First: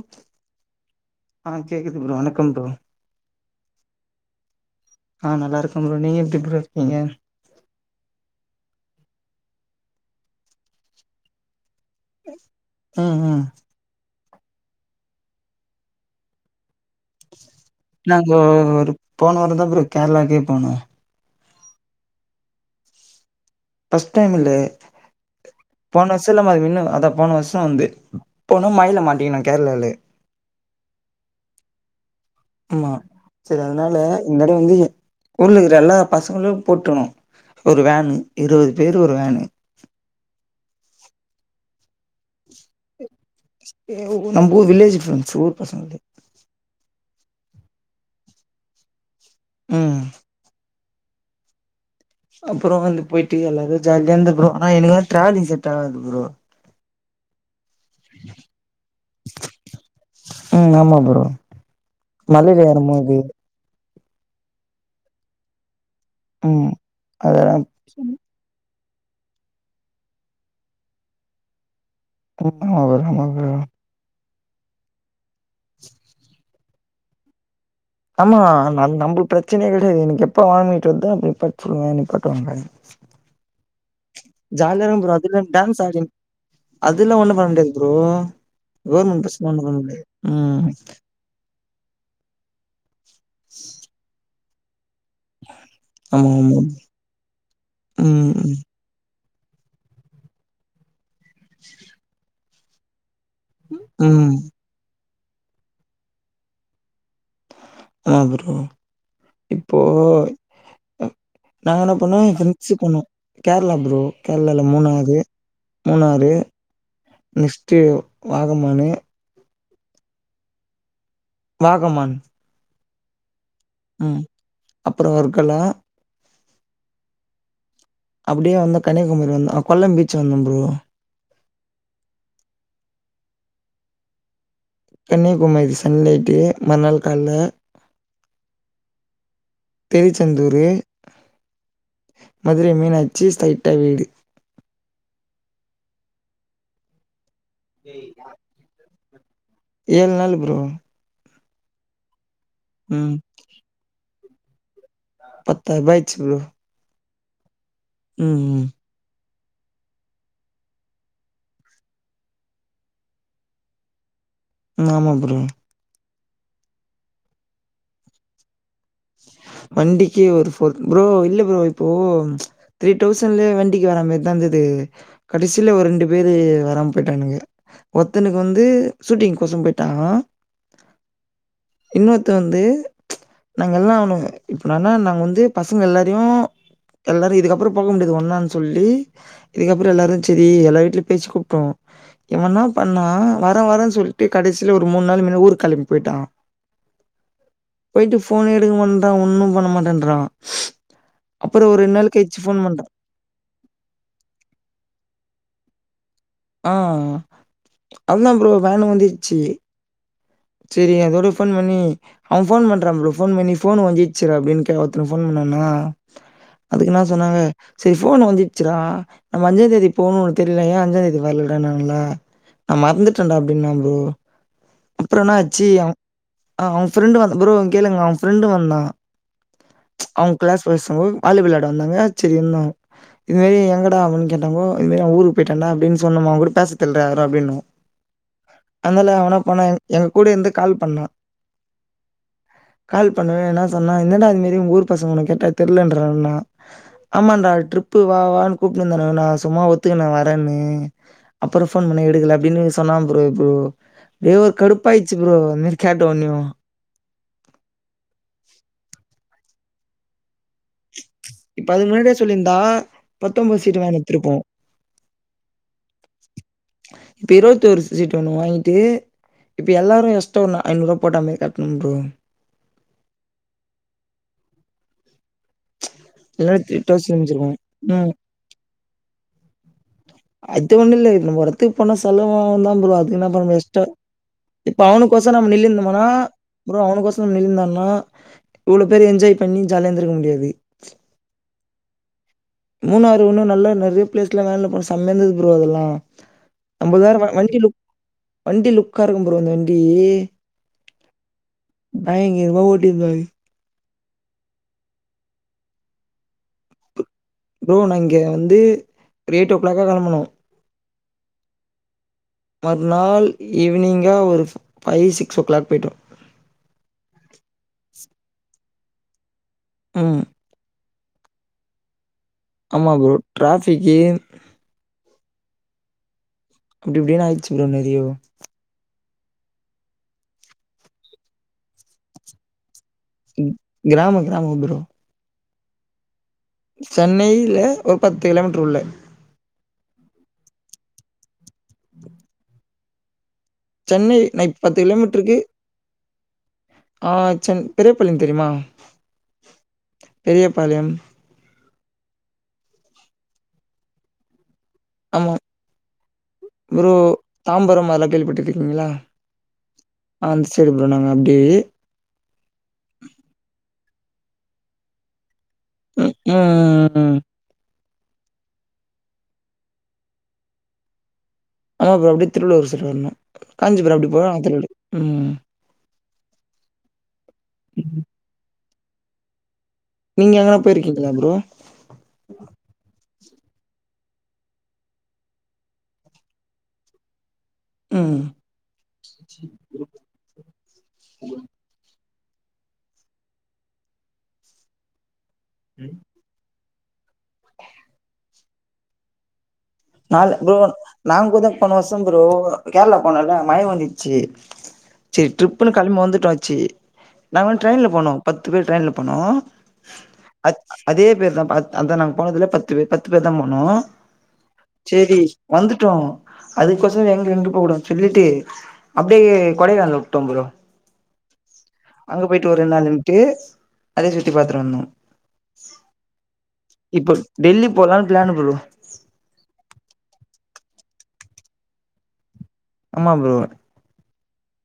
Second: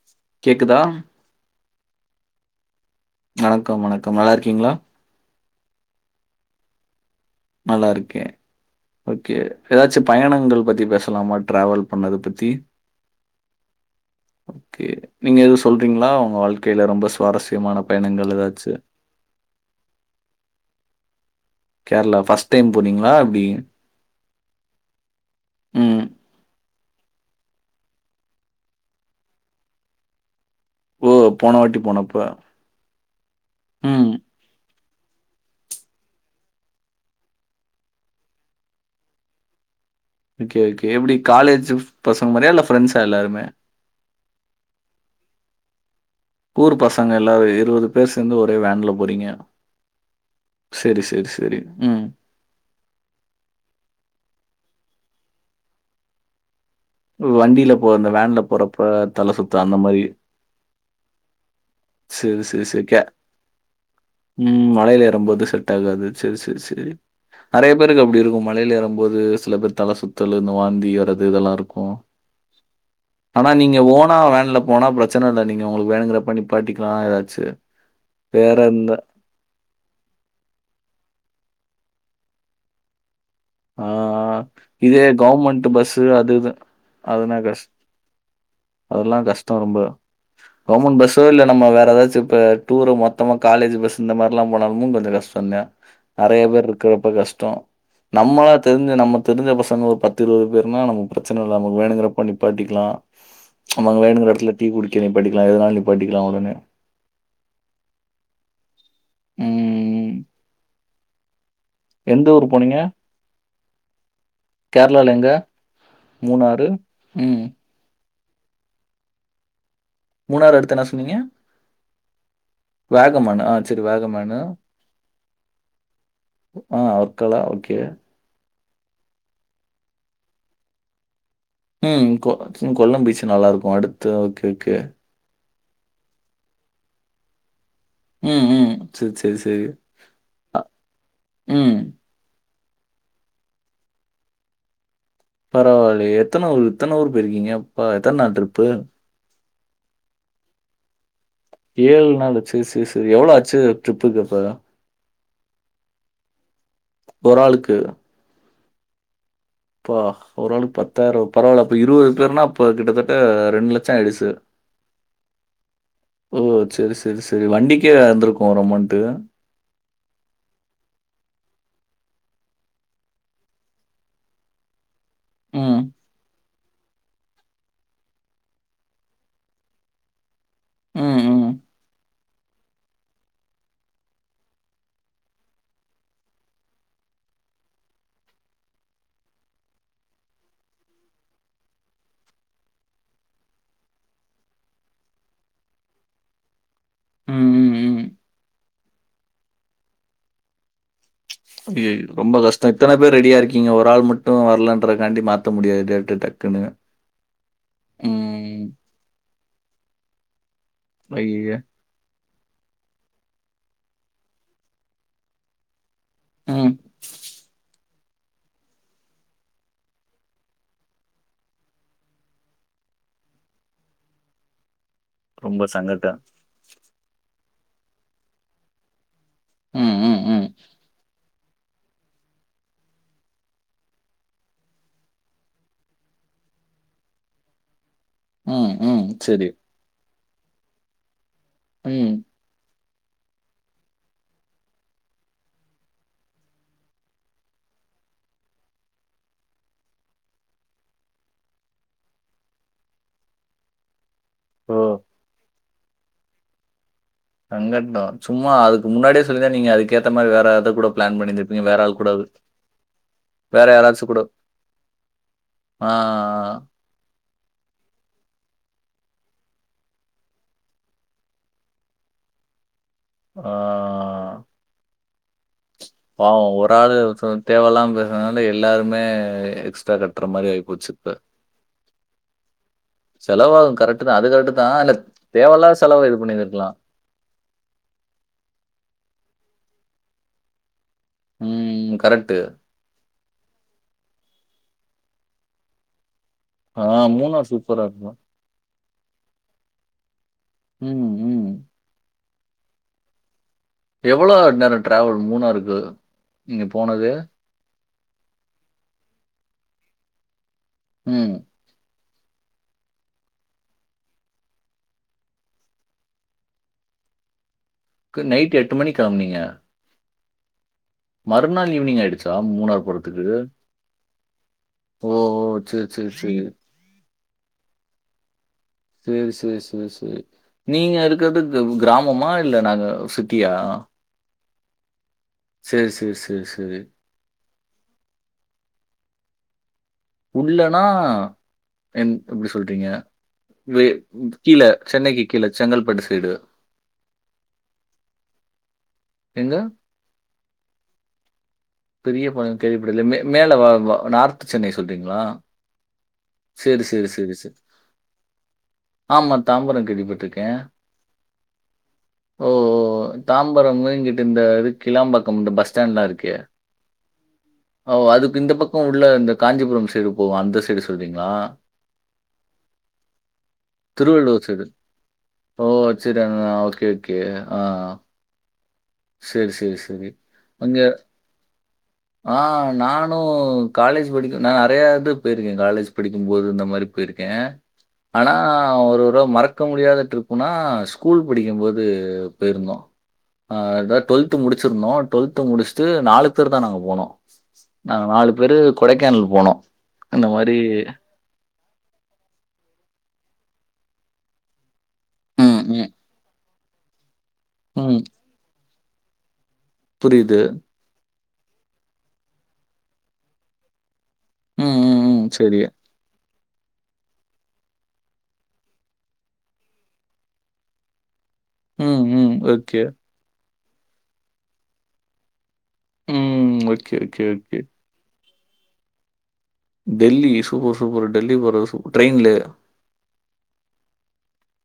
Okay கேக்குதா ஆ கேக்குது ப்ரோ வணக்கம் ப்ரோ வணக்கம் வணக்கம் நல்லா இருக்கீங்களா ஆ நல்லாயிருக்க ப்ரோ நீங்க எப்படி ப்ரோ இருக்கீங்க நல்லா இருக்கே ஓகே ஏதாச்சும் பயணங்கள் பத்தி பேசலாமா ட்ரவல் பண்ணத பத்தி ம் ம் ஓகே நீங்க எது சொல்றீங்களா உங்க வாழ்க்கையில ரொம்ப சுவாரஸ்யமான நாங்க பயணங்கள் ஏதாச்சு? ஒரு போன வாரம் தா ப்ரோ கேரளாக்கே போனோம் கேரளா ஃபர்ஸ்ட் டைம் போனீங்களா எப்டி ஃபர்ஸ்ட் டைம் இல்லே ம். போன வருஷோ இல்லாம அது மின்னு அதா போன வருஷோ வந்து போனோ மழைல மாட்டிக்கணு கேரளாவிலயே ஓ போன வாட்டி போனப்ப ஆமா சேரி அதனால ம். இந்தடம் வந்து ஊர்ல இருக்கற எல்லா பசங்களு போட்டணு ஒரு வேனு இருவது பேரு ஒரு வேனு ஓகே ஓகே எப்டி காலேஜ் பசங்க மாரியா இல்ல ஃப்ரெண்ட்ஸா எல்லாருமே நம்ம ஊர் வில்லேஜ் ஃப்ரெண்ட்ஸ் ஊர் பசங்க அது ஊர் பசங்க எல்லாரு இருபது பேர் சேந்து ஒரே வேன்ல போறீங்க ம் செரி செரி செரி ம் அப்றோ வந்து போயிட்டு எல்லாரு ஜாலியா இந்த ப்ரோ ஆனா எனக்கு டிராவ்லிங் செட் ஆகாது ப்ரோ வண்டில போர ஓ அந்த வேன்ல போரப்ப தல சுத்து அந்த மாரி ம் ஆமா ப்ரோ சரி, சரி, மலேல சரி. கே ஏறம் போது ம் மலைல ஏறம்போது செட் ஆகாது செரி செரி ம் செரி அதெல்லா நெறய பேருக்கு அப்டி இருக்கு மலைல ஏறம்போது சில பேர் தல சுத்தல் இந்த வாந்தி வர்றது இதெல்லா இருக்கு ம் ஆமா ப்ரோ ஆமா ப்ரோ ஆனா நீங்க ஓனா வேன்ல போனா பிரச்சன இல்ல நீங்க உங்களுக்கு வேணுங்கிறப்ப நிப்பாட்டிக்கலா எதாச்சு ஆமா ந நம்மள்க்கு பிரச்சனயே கெடையாது எனக்கு எப்ப வாமிட் வருதோ அப்ப நிப்பாட்ட சொல்லுவ நிப்பாட்டுவாங்க ஆ ஆ ஜாலியா இதே இருக்கு ப்ரோ அதுல கவுமெண்ட் டான்ஸ் ஆடி பஸ்ஸு அது இது அதுலா ஒண்ணு அதுனா பண்ண கஷ் முடியாது ப்ரோ அதெல்லா கவர்மெண்ட் பஸ்லா கஷ்டோ ஒண்ணு பண்ண ரொம்ப முடியாது ம் கவர்மெண்ட் பஸ் டூ வீலர் நம்ம வேர எதாச்சு இப்ப டூரு மொத்தமா காலேஜ்சு பஸ் இந்த மாரில்லா போனாலும் கொஞ்சோ கஷ் சொன்ன ஆமா நெறய ஆமா பேரு இருக்கறப்ப கஷ்டோ ம் நம்மனா ம் தெரிஞ்ச நம்ம தெரிஞ்ச பசங்க ஒரு பத்து இருவது பேருனா நம்ம பிரச்சன இல்ல நமக்கு வேணுங்கிறப்ப நிப்பாட்டிக்கலா நமக்கு வேணுங்கிற ம் எடத்துல டீ குடிக்க நீப்பாட்டிக்கலா எதனாலு நீப்பாட்டிக்கலா ஒடனே ஆ ப்ரோ இப்போ ம். நாங்க என்ன பண்ணோ எந்த என் ஊர் ஃப்ரெண்ட்ஸ் போனீங்க? பண்ணோ கேரளா ப்ரோ கேரளால மூணாரு மூணாறு ம் நெக்ஸ்ட்டு வாகமானு மூணாறு அடுத்து என்ன சொன்னீங்க வாகமான் வேகமானா ஆ சேரி வேகமானு அப்றோ வர்கலா ஆ வர்கலா ஓகே அப்டியே வந்தோ கன்னியாகுமரி வந்தோ கொல்லம் பீச் வந்தோ ப்ரோ ம் கொ கொல்லம் பீச்சு நல்லா இருக்கு அடுத்து ஓகே ஓகே கன்யாகுமரி சன்லைட்டு மறுநாள் கால்ல ம் ம் செரி செரி செரி ஆ திருச்செந்தூர் ம் மதுரை மீனாச்சி ஸ்ட்ரைட்டா வீடு பரவாலயே எத்தன ஊர் இத்தன ஊர் போயிருக்கீங்க எத்தன நாள் ட்ரிப்பு ஏழ் நாளு ப்ரோ ஏழ் நாள் ஆச்சு செரி செரி ம் எவ்ளோ ஆச்சு ட்ரிப்புக்கு அப்ப பத்தாயிரூபா ஆச்சு ப்ரோ ஒராளுக்கு ம் ம் எப்பா ஒரு ஆளுக்கு பத்தாயிரோ பரவால்ல அப்ப இருபது பேருனா அப்ப கிட்டத்தட்ட ரெண்டு லட்சோ ஆயிடுச்சு ஆமா ப்ரோ ஓ சேரி சேரி சேரி வண்டிக்கே வந்திருக்கு ஒரு அமோண்டு வண்டிக்கை ஒரு ஃபோர் ப்ரோ இல்ல ப்ரோ இப்போ ம் த்ரீ தௌசண்ட்லயே வண்டிக்கு வரா மாரி தா கீது கடைசில ம். ஒரு ரெண்டு பேரு வராம போயிட்டானுங்க ஒத்தனுக்கு வந்து ஷூட்டிங் கோசோ போயிட்டாங்க ம், ம். இன்னொருத்த வந்து நாங்கல்லா அவன இப்ப நானா நாங்க வந்து பசங்க எல்லாரையு எல்லாரு இதுக்கப்றோ போக முடியாது ஒன்னான்னு சொல்லி இதுக்கப்றோ எல்லாரு செரி எல்லா வீட்லயு பேச்சி கூப்டோ இவன்னா பண்ணா வர வரன்னு சொல்லிட்டு கடைசில ஒரு மூணு நாள் முன்ன ஊருக் கெளம்பி போயிட்டா ம் ம் ம் போயிட்டு ஃபோனு எடுக்க மாட்றா ஒன்னு பண்ண மாட்டன்றா அப்றோ ஒரு ரெண்டு நாள் கழிச்சு ஃபோன் பண்றா பே ரெடியா இருக்கீங்க ஒரு ஆள் மட்டு வர்லன்ற‌க்காண்டி மாத்த முடியாது டக்குனு ஆ அதா ப்ரோ வேனு வந்துட்சி செரி அதோட ஃபோன் ஐயய்ய! பண்ணி அவ ஃபோன் பண்றா ப்ரோ ஃபோன் பண்ணி ஃபோன் ஒன்ஞ்சிடா அப்டின்னு கே ஒருத்தனு ஃபோன் பண்ணானா ம் அதுக்னா சொன்னாங்க செரி ஃபோன் ஒன்ஞ்சிட்சிடா நம்ம அஞ்சாந்தேதி போணும்னு உனக்கு தெரியுல ஏயா அஞ்சாதேதி வர்லடான்னாங்ளா நா மறந்துட்டன்டா அப்டின்னா ப்ரோ அப்றோ ரொம்ப என்னாச்சி அவ சங்கட்டம். அ அவ ஃப்ரெண்டு வந்த ப்ரோ இங் கேளுங்க அவ ஃப்ரெண்டு வந்தா ம், ம், அவுங்க ம். கிளாஸ் பசங்க பாலு வேளாட வந்தாங்க செரி இவுங்கோ இதுமாரி எங்கடா அவன்னு கேட்டகோ இதுமாரி அவ ஊருக்கு போயிட்டண்டா அப்டின்னு சொல்னுமா அவகூட பேசர்தில்ட யாரு அப்டின்னோ ம், ம். அத்னால அவனா சரி. பண்ணா எங் எங்க கூட இருந்து கால் பண்ணா ம் கால் பண்ணவேனா சொன்னா என்னடா இது மாரி உங்க ஊர் பசங்கள கேட்டா தெர்லன்றாங்கன்னா ஆமாண்டா ட்ரிப்பு வா வான்னு கூப்டுனு இருந்தானுங்க நா சும்மா ஒத்துக்குன வரன்னு அப்றோ ஃபோன் பண்ண எடுக்கல அப்டின்னு சொன்னா ப்ரோ இப்போ டே ஒர் ஓ! கடுப்பாயிட்சி ப்ரோ அந்மாரி கேட்ட ஒன்னேயு சங்கட்டோ சும்மா அதுக்கு முன்னாடியே சொல்லிருந்தா நீங்க அதுக்கேத்த மாரி வேற ஏதா கூட ஒரு பிளான் பண்ணிருந்திருப்பீங்க இப்ப வேற அதுக்கு ஆள் முன்னாடியே கூடாது சொல்லியிருந்தா பத்தொம்போது வேற சீட்டு வாங்கினு யாராச்சு கூடோ வந்திருப்போ ஆ ஆ இப்போ இருவத்தொரு சீட்டு ஒன்னு வாங்கிட்டு இப்போ எல்லாரு எஷ்டா ஒன்ன நா ஐந்நூறுவா போட்ட மாரி காட்ணோ ப்ரோ ஆ பாவோ இல்லனா ஒரு த்ரீ ஆளு தௌசண்ட் சோ மிஞ்சிருக்கும். தேவல்லாம ம். பேசுனதுனால எல்லாருமே எக்ஸ்ட்ரா கட் அது ஒன்னுல்ல நம்ம ஒரு எடத்துக்கு போனா செலவு அவுந்தா ப்ரோ அதுக்கு இன்னா பண்ண முடியு செலவாகும் எஷ்ட்டா கரெக்ட் தான். அது கரெக்ட் தான். இப்ப இல்ல அவனுக்கோசோ நம்ம நில்லு தேவையில்லாத இருந்தமானா செலவ இது பண்ணியிருந்திருக்கலாம். ப்ரோ அவனுக்கோசோ நில்லு இருந்தோம்னா இவ்ளோ பேர் என்ஜாய் பண்ணி ஜாலியாந்திருக்க முடியாது உம் கரெக்ட்டு மூணாறு உன்னு நல்லா நறைய பிளேஸ்லா வேன்ல போனோ செமையா இருந்தது ப்ரோ அதெல்லா ஆ ஐம்பதாயிரூபா மூணார் வண்டி லுக் சூப்பரா இருக்கும். வண்டி லுக்கா இருக்கும் ப்ரோ அந்த வண்டி ம் ம் பைங்கிர்மா ஓட்டிப்பாரு எவ்ளோ நேரோ ட்ராவல் மூணாருக்கு நீங்க போனது ப்ரோ நா இங்க வந்து ஒரு எய்ட்டோ க்ளாக்கா கெளம்புனோ ம் மறுநாள் ஈவ்னிங்கா ஒரு ஃப் பை சிக்ஸோ கிளாக் போய்ட்டோ கு நைட் எட்டு மணிக் கெளம்னீங்க ம் மறுநாள் ஈவ்னிங் ஆய்டுச்சா மூணார் ஆமா ப்ரோ. போறத்துக்கு டிராஃபிக்கு ஓ ஓ சேர் சேர் சேரி அப்டிப்டின்னு ஆயிர்ச்சு ப்ரோ நெறையோ சேரி சேர் சேர் சேர் நீங்க இருக்கற்து கவ் கிராமமா இல்ல நக ம் கிராமோ கிராமோ ப்ரோ சேரி சேரி சேரி சேரி சென்னையில ஒரு பத்து கிலோமீ்ட்ரு உள்ள உள்ளனா என் எப்டி சொல்றீங்க வே சென்னை நான் கீழ இப்ப சென்னைக்கு கிலோமீட்டருக்கு கீழ செங்கல்பட்டு சைடு ஆ சென் பெரியபாள்யம் தெரிய்மா எங்க? பெரியபாளையம் பெரியபாளையம் கேள்விப்பட்டதுல்லே மே மேல வா வா நார்த்து சென்னை சொல்றீங்ளா ஆமா. ப்ரோ தாம்பரம் அத்லா கேள்விபட்ருக்கீங்களா ஆமா, தாம்பரம் ஆ அந்த கேள்விப்பட்டுருக்கேன். சைடு ப்ரோ நாங்க அப்டே ஓ தாம்பரமு இங்கிட்டு இந்த இது கிலாம்பக்கம் இந்த பஸ் ஸ்டாண்ட்லா இருக்கே ம் ம் ஓ அதுக்கு இந்த பக்கோ உள்ள இந்த காஞ்சிபுரம் சைடு போவு அந்த சைடு சொல்றீங்ளா ஆமா ப்ரோ அப்டே திருவள்ளூர் சைடு வர்ணு காஞ்சிபுரம் அப்டி போவு நாங் திருவள்ளூர் ம் ஓ சேரி அ ஓகே ஓகே ஆ சேரி சேரி சேரி நீங்க எங்கனா போயிருக்கீங்களா ப்ரோ ஆ நானு காலேஜ் படிக்கு நா நெறைய இது போய்ருக்கே காலேஜ் படிக்கும் போது இந்த மாரி போய்ருக்கே ம். ஆனா ஒரு ஒரு மறக்க முடியாத ட்ரிப் புனா ஸ்கூல் படிக்கும்போது போய்ருந்தோ அ அதா டொல்த்து முடிச்சிருந்தோ டொல்த்து முடிச்சிட்டு நாலு பேர் தா நாங்க போனோ நாங்க நாலு பேரு கொடைக்கேனல் போனோ நாலு ப்ரோ நாங் கூட் தா போன வர்ஷம் ப்ரோ அ கேரளா போனோ இல்ல மழ வந்துட்ச்சி சேர் ம், ட்ரிப்புன்னு ம், கெளம்ப் வந்துட்டாச்சி நாங்க வந்து ட்ரைன்ல ம். போனோ பத்து பேர் ட்ரைன்ல போனோ புரியுது. அத் அதே பேர் தா பத் அதா நாங் போனதுல பத்து பேர் பத்து பேர் தா போனோ ம், ம், சேரி ம். சரி. வந்துட்டோ அதுக்கொசரோ எங்க எங்க போ குடாதுன் சொல்லிட்டு அப்டே கொடைக்கானல்ல உட்டோ ப்ரோ ம், அங்க ம். போய்ட்டு ஒரு ரெண் ஓகே. நாள் இருந்ட்டு அதையு சுத்தி பாத்துட்டு வந்தோ ம். ஓகே, இப்ப ஓகே, ஓகே. டெல்லி போலான் plan bro Delhi super super Delhi போறது சூப்பர் ட்ரெய்ன்லே ஆமா ப்ரோ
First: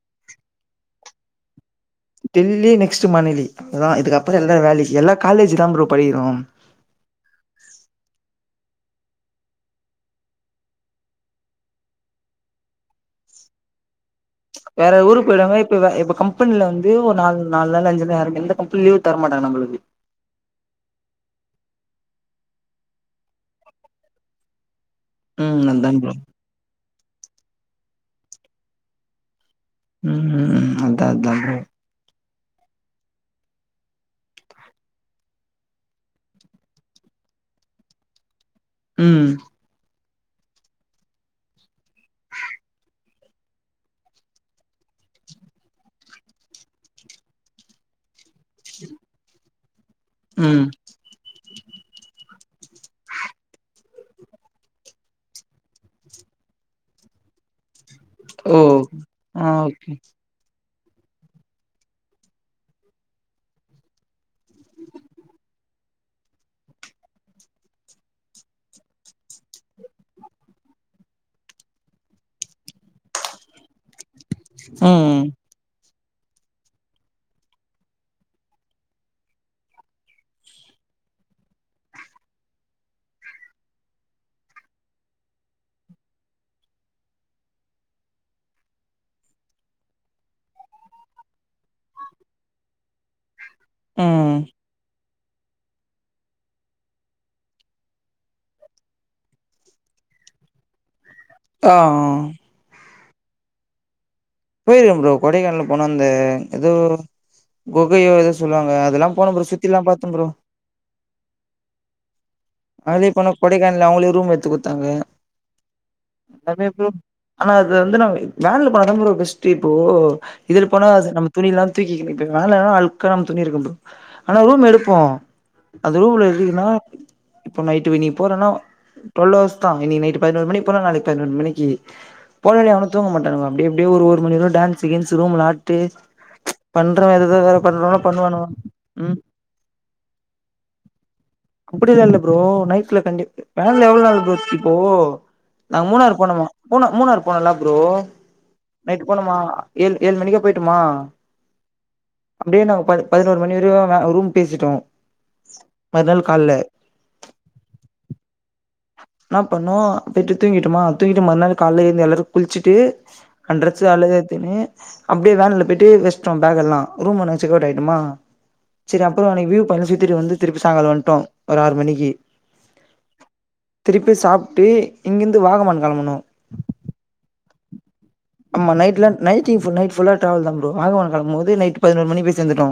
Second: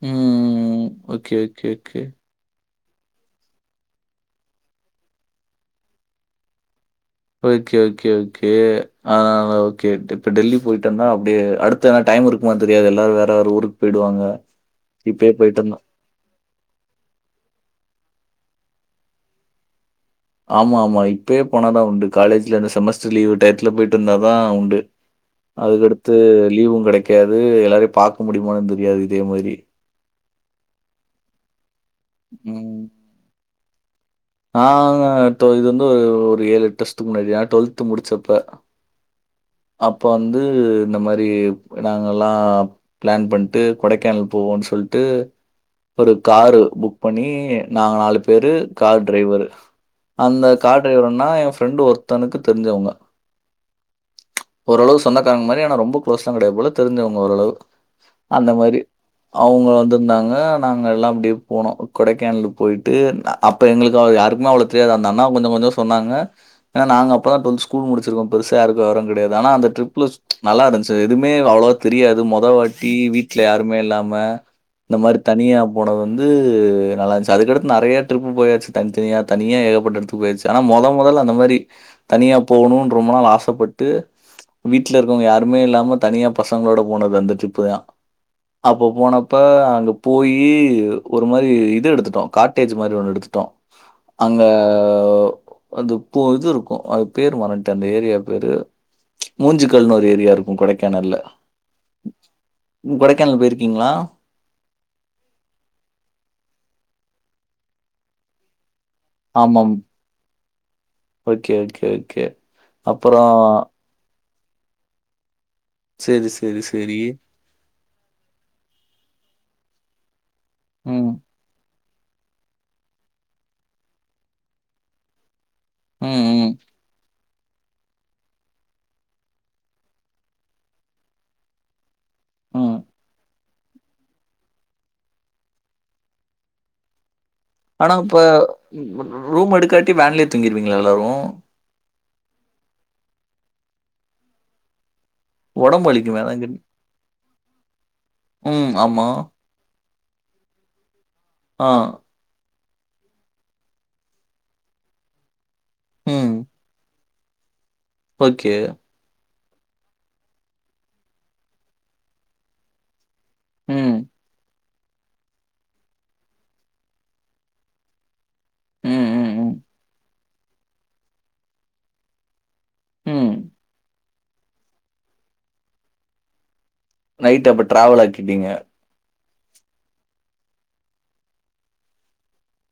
ம் okay okay okay Delhi next Manali அதா இதுக்கப்றோ எல்லாரு வேலை எல்லா காலேஜ் தா ப்ரோ படிக்கிறோ ஓகே ஓகே ஓகே ஆ ஓகே இப்ப டெல்லி போய்ட்டனா அப்டியே அடுத் து வேணா டைம் இருக்குமா தெரியாதுல எல்லாரு வேற வேற ஊருக்கு போய்டுவாங்க வேற ஊருக்கு போய்டுவாங்க இப்ப வ இப்ப கம் பென்ல வந்து ஒரு நால் நால் நாள் அஞ்சு நாள் யாரு எந்த கம்பெனி லீவ் தரமாட்டாங்க நம்ளுக்கு ஆமா ஆமா இப்பையே போனாதா உண்டு காலேஜ்லருந்து செமஸ்டர் லீவ் டயத்துல போய்ட்டு வந்தா உண்டு ம் அதான் ப்ரோ அதுக்கடுத்து லீவு கெடைக்காது எல்லாரையு பாக்க முடிமான் தெரியாது இதே மாரி ம் ம் அதா அதா ப்ரோ ம் நாங்க ட்வெல் இது வந்து ஒரு ஏழெட் வர்ஷத்துக்கு முன்னாடி நா ட்வெல்த்து முடிச்சப்ப ம் அப்ப வந்து இந்த மாரி நாங்கல்லா ப்ளான் பண்ட்டு கொடைக்கானல் போவோன் சொல்ட்டு ஒரு காரு புக் பண்ணி நாங்க நாலு பேரு கார் டிரைவரு அந்த ம் கார் டிரைவர் அண்ணா எ ஃப்ரெண்டு ஒருத்தனுக்கு தெரிஞ்சவங்க ஓரளவு சொந்தக்காரங்க மாரி ஆனா ரொம்ப க்ளோஸ்லா கெடயாது போல தெரிஞ்சவங்க ஓரளவு அந்த ஓ மாரி ஆ அவுங்க ஓகே வந்துருந்தாங்க நாங்க எல்லா‌ அப்டியே போனோ கொடைக்கானல் போய்ட்டு அப்ப எங்களுக்கு யாருக்குமே அவ்ளோ தெரியாது அந்த அண்ணா கொஞ்சொ கொஞ்சொ சொன்னாங்க ஆ நாங்க அப்பதா ட்வெல்த்து ஸ்கூல் முடிச்சிருக்கோ பெருசா யாரு வெவரோ கெடயாது ஆனா அந்த ட்ரிப்ல நல்லாருந்துச்சி எதுமே அவ்ளவா தெரியாது மொதா வாட்டி வீ ட்ல யாருமே இல்லாம இந்த மாரி ம் தனியா போனது வந்து நல்லாருந்துச்சு அதுக்கடுத்து நறைய டிரிப் போயாச்சு தனித்தனியா தனியா ஏகப்பட்ட எடத்துக்கு போயாச்சு ஆனா மொத மொதல்ல அந்த மாரி தனியா போணுன் ரொம்ப நாள் ஆசப்பட் ட்டு வீட்ல இருக்கோங்க யாருமே இல்லாம தனியா பசங்களோட போனது அந்த ட்ரிப்பு தா அப்ப போனப்ப அங்க போயி ஒரு மாரி இது எடுத்துட்டோ காட்டேஜ் மாரி ஒன்னு எடுத்துட்டோ ம் அங்க அந்து பு இது இருக்கு அது பேரு மறன்ட்டே அந்த ஏரியா பேரு மூஞ்சுக்கல்னு ஒரு ஏரியா இருக்கு கொடைக்கானல்ல ஆ ஆ நீங் கொடைக்கானல் போய்ருக்கீங்களா போய்ருக்கே ப்ரோ கொடைக்கானல் போனா அந்த எதோ கொகையோ எதோ சொல்லுவாங்க அதெல்லா போனே ஃப்ரோ ஆமாம். சுத்திலா பாத்தே ஃப்ரோ ஓகே, ஓகே, ஓகே. அதுலயே போன அப்புறம் கொடைக்கானல்ல அவுங்களே ரூம் எட்த்து குட்த்தாங்க சரி, சரி, அதல்லா எப்பயோ சரி. ஆனா அது வந்து வேன்ல போனாதா ஃப்ரோ பெஸ்ட்டு இப்போ இதுல போனா ம். நம்ம துணில்லா தூக்கிணு இப்ப மேல அழுக்கா நம்ம துணி இருக்கு ப்ரோ ஆனா ரூம் எடுப்போ அந்த ம், ரூம்ல ம், எதுக்குன்னா இப்போ நைட்டுக்கு நீ போறன்னா டொல்லவர்ஸ் தா இன்னக்கி நைட்டு பதினொன் மணிக்கு போனா நாளைக்கு பதினொன் மணிக்கி போனாலு ம். எவனு தூங்க மாட்டானுக அப்டி அப்டியே ஒரு ஒரு நம்ம எதோ டான்ஸ்ஸு கீன்ஸு ரூம்ல ஆட்டு பண்றவ எதேதோ வேற ஆனா பண்றவன்லா இப்ப பண்ணுவானுவ ம் ரூம் எடுக்காட்டி வேன்லயே தூங்கிருவீங்ளா எல்லாரு அப்படிலா இல்ல ப்ரோ நைஃப்ல தங்கிட்டு வேன்ல எவ்ள நாள் ப்ரோ இப்போ நாங்க உடம்பு மூணாறு வலிக்குமே அதான் போனமா கேட்டேன். மூணா மூணாறு போனேல ப்ரோ ம். நைட்டு ஆமா. போனமா ஏழ் ஏழ் மணிக்கே போய்ட்டமா ஆ அப்டியே நாங்க ப பதினொரு மணி வரையு வ ரூம் பேசிட்டோ மற்நாள் ம். கால்ல ஓகே என்ன பண்ணுவோ போய்ட்டு தூங்கிட்டமா தூங்கிட்டு மறுநாள் கால்ல எழுந்து எல்லாரு குளிச்சிட்டு அன்டிரஸ் ம். அழுக எத்தினு அப்டியே வேன்ல போய்ட்டு வெச்சுட்டோ ஃபேக் எல்லா ரூம் உனே செக்கவுட் ஆய்ட்டமா சரி ம், அப்ற ம், அனைக்கு ம். வியூ பாய்ன்ட்லா சுத்திட்டு வந்து திருப்பி சாங்கால வன்ட்டோ ஒரு ஆறு மணிக்கு ம் திருப்பி சாப்ட்டு இங்கிருந்து வாகமான் கெளம்பனோ நைட்டு அப்ப டிராவல் ஆக்கி ஆமா நைட்ல நைட்டி ஃபுல் நைட்டு ஃபுல்லா டிராவல் தா ஃபுரோ வாகமான்க்கு வரும் போது நைட்டு பதினோரு மணிக்கு போய் சேந்துட்டோ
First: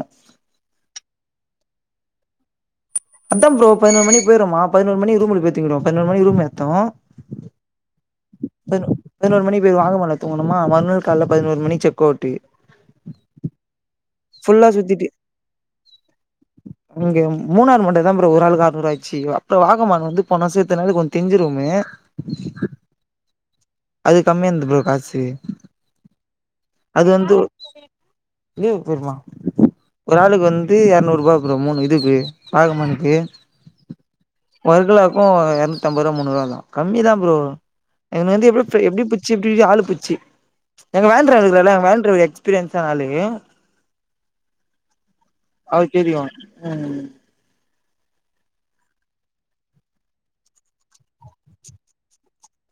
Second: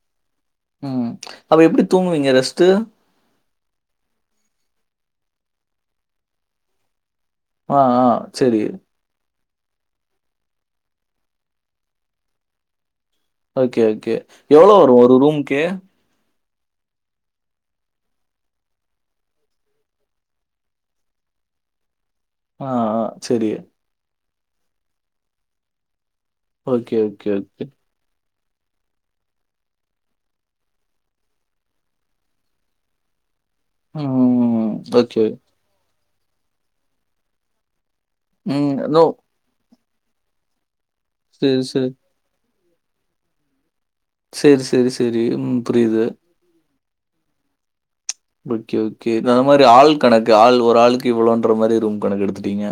ம் அப்ப எப்டி தூங்குவீங்க ரெஸ்ட்டு அதாம் ஃபுரோ பதினொரு மணிக் போய்ருவோமா பதினொரு மணிக்கு ரூம் ல போயி தூங்கிருவோ பதினோரு மணிக்கு ரூம் எடுத்தோ ஆ ஆ செரி பதினோ பதினோரு மணிக்கு போய் வாகமான்ல தூங்கணுமா மறுநாள் கால்ல பதினோரு மணிக்கு செக் அவுட்டு ஓகே ஓகே ஃபுல்லா எவ்வளோ வரும் சுத்திட்டு ஒரு ரூம்க்கு? அங்க மூணாறு மட்டுந்தா ஃபுரோ ஒரு ஆளுக்கு அறுநூறு ஆய்ச்சு அப்பற வாகமான் வந்து போன வருசத்துக்கு எடுத்தனால கொஞ்ச தெரிஞ்ச ரூமு ஆ ஆ செரி அது கம்மியா இருந்து ப்ரோ காசு ஓகே, அது ஓகே, வந்து ஓகே. நியூ போதுமா ஒரு ஆளுக்கு வந்து இரநூறுபா ஃப்ரோ மூணு இதுக்கு வாகமானுக்கு ம். ஓகே. வர்கலாக்கு எர் தம்பரூபா மூன்னூறுபா தா கம்மிதா ஃப்ரோ எங்கள வந்து ம். எப்டி நோ. எப்டி பிரிச்சி எப்டி ஆளு பிரிச்சி எங்க வேன் டிரைவர் சரி, இருக்காருல்ல எங்க சரி. வேன் டிரைவர் எக்ஸ்பீரியன்ஸான ஆளு செரி செரி செ செரி ம் அது புரியுது. தெரியு ம் ஓகே ஓகே அந்த மாரி ஆள் கணக்கு ஆள் ஒரு ஆளுக்கு இவ்ளோன்ற மாரி ரூம் கணக்கு எடுத்துட்டீங்க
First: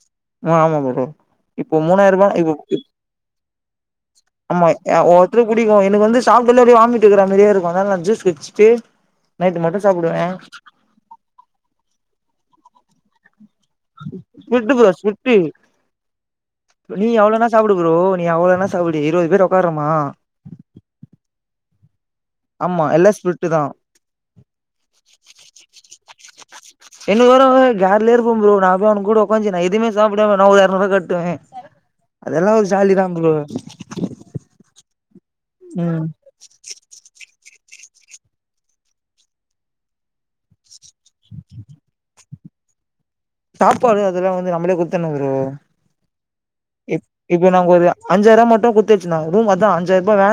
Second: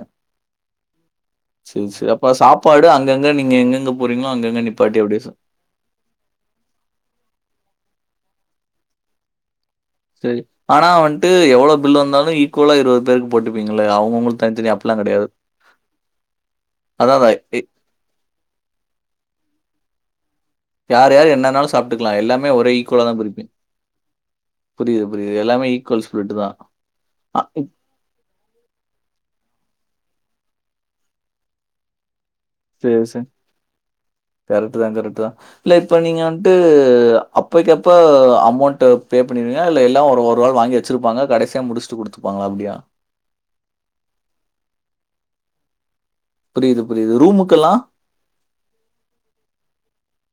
ஆ ஆமா ஃபுரோ சரி சரி அப்ப சாப்பாடு அங்கங்க நீங்க எங்கங்க ஆமா ஒவ்வொருத்தரு புடிக்கு எனக்கு வந்து சாப்ட்டால்லே அப்டியே வாமிட் எடுக்கிற மாரியே இருக்கு அதனால ஜூஸ் குச்சிட்டு நைட்டு மட்டு சாப்டுவ சரி ஆனா வன்ட்டு எவ்ளவு பில் வந்தாலு ஈக்குவலா இருவது பேருக்கு போட்டுப்பீங்கள அவங்க அவங்களுக்கு தனி தனி ஸ்பிரிட்டு ப்ரோ அப்டில்லா கெடயாது ஸ்பிரிட்டு நீ அதாதாய் எவ்ளோனா சாப்டு ப்ரோ நீ அவ்ளோனா சாப்டு இருபது பேர் உக்காரமா யார் யார் என்னனாலு சாப்ட்டுக்கலா எல்லாமே ஒரே ஆமா எல்லா ஈக்குவலாதா ஸ்பிரிட்டு பிரிப்பீங் தா புரியுது புரியுது எல்லாமே ஈக்குவல் ஸ்பிரிட் தா எனக்கு ஓவரா வராது கார்லயே இருப்ப ப்ரோ நா போய் அவனுங்கூட உக்காந்து நா எதுமே சாப்டாம நா ஒரு இரநூருபா கட்டுவே அதெல்லா சரி ஜாலி தா சர் ப்ரோ கரெக்ட்தா கரெக்ட்தா இல்ல இப்ப ம் நீங்க ட்டு அப்பக்கு அப்ப அமௌண்ட் பே பண்ணிருவீங்களா இல்ல எல்லா ஒரு நாள் வாங்கி வச்சிருப்பாங்க கடைசியா முடிச் ச்சு குடுத்துப்பாங்க அப்டியா சாப்பாடு அதெல்லா வந்து நம்மளே குடுத்துன்னு ப்ரோ புரியுது, புரியுது. இப்ப நாங்க ரூமுக்கெல்லாம்? ஒரு அஞ்சாயிரூபா மட்டு குடுத்து வச்சுருந்தாங்க ரூம் அதா அஞ்சாயிரூபா வன்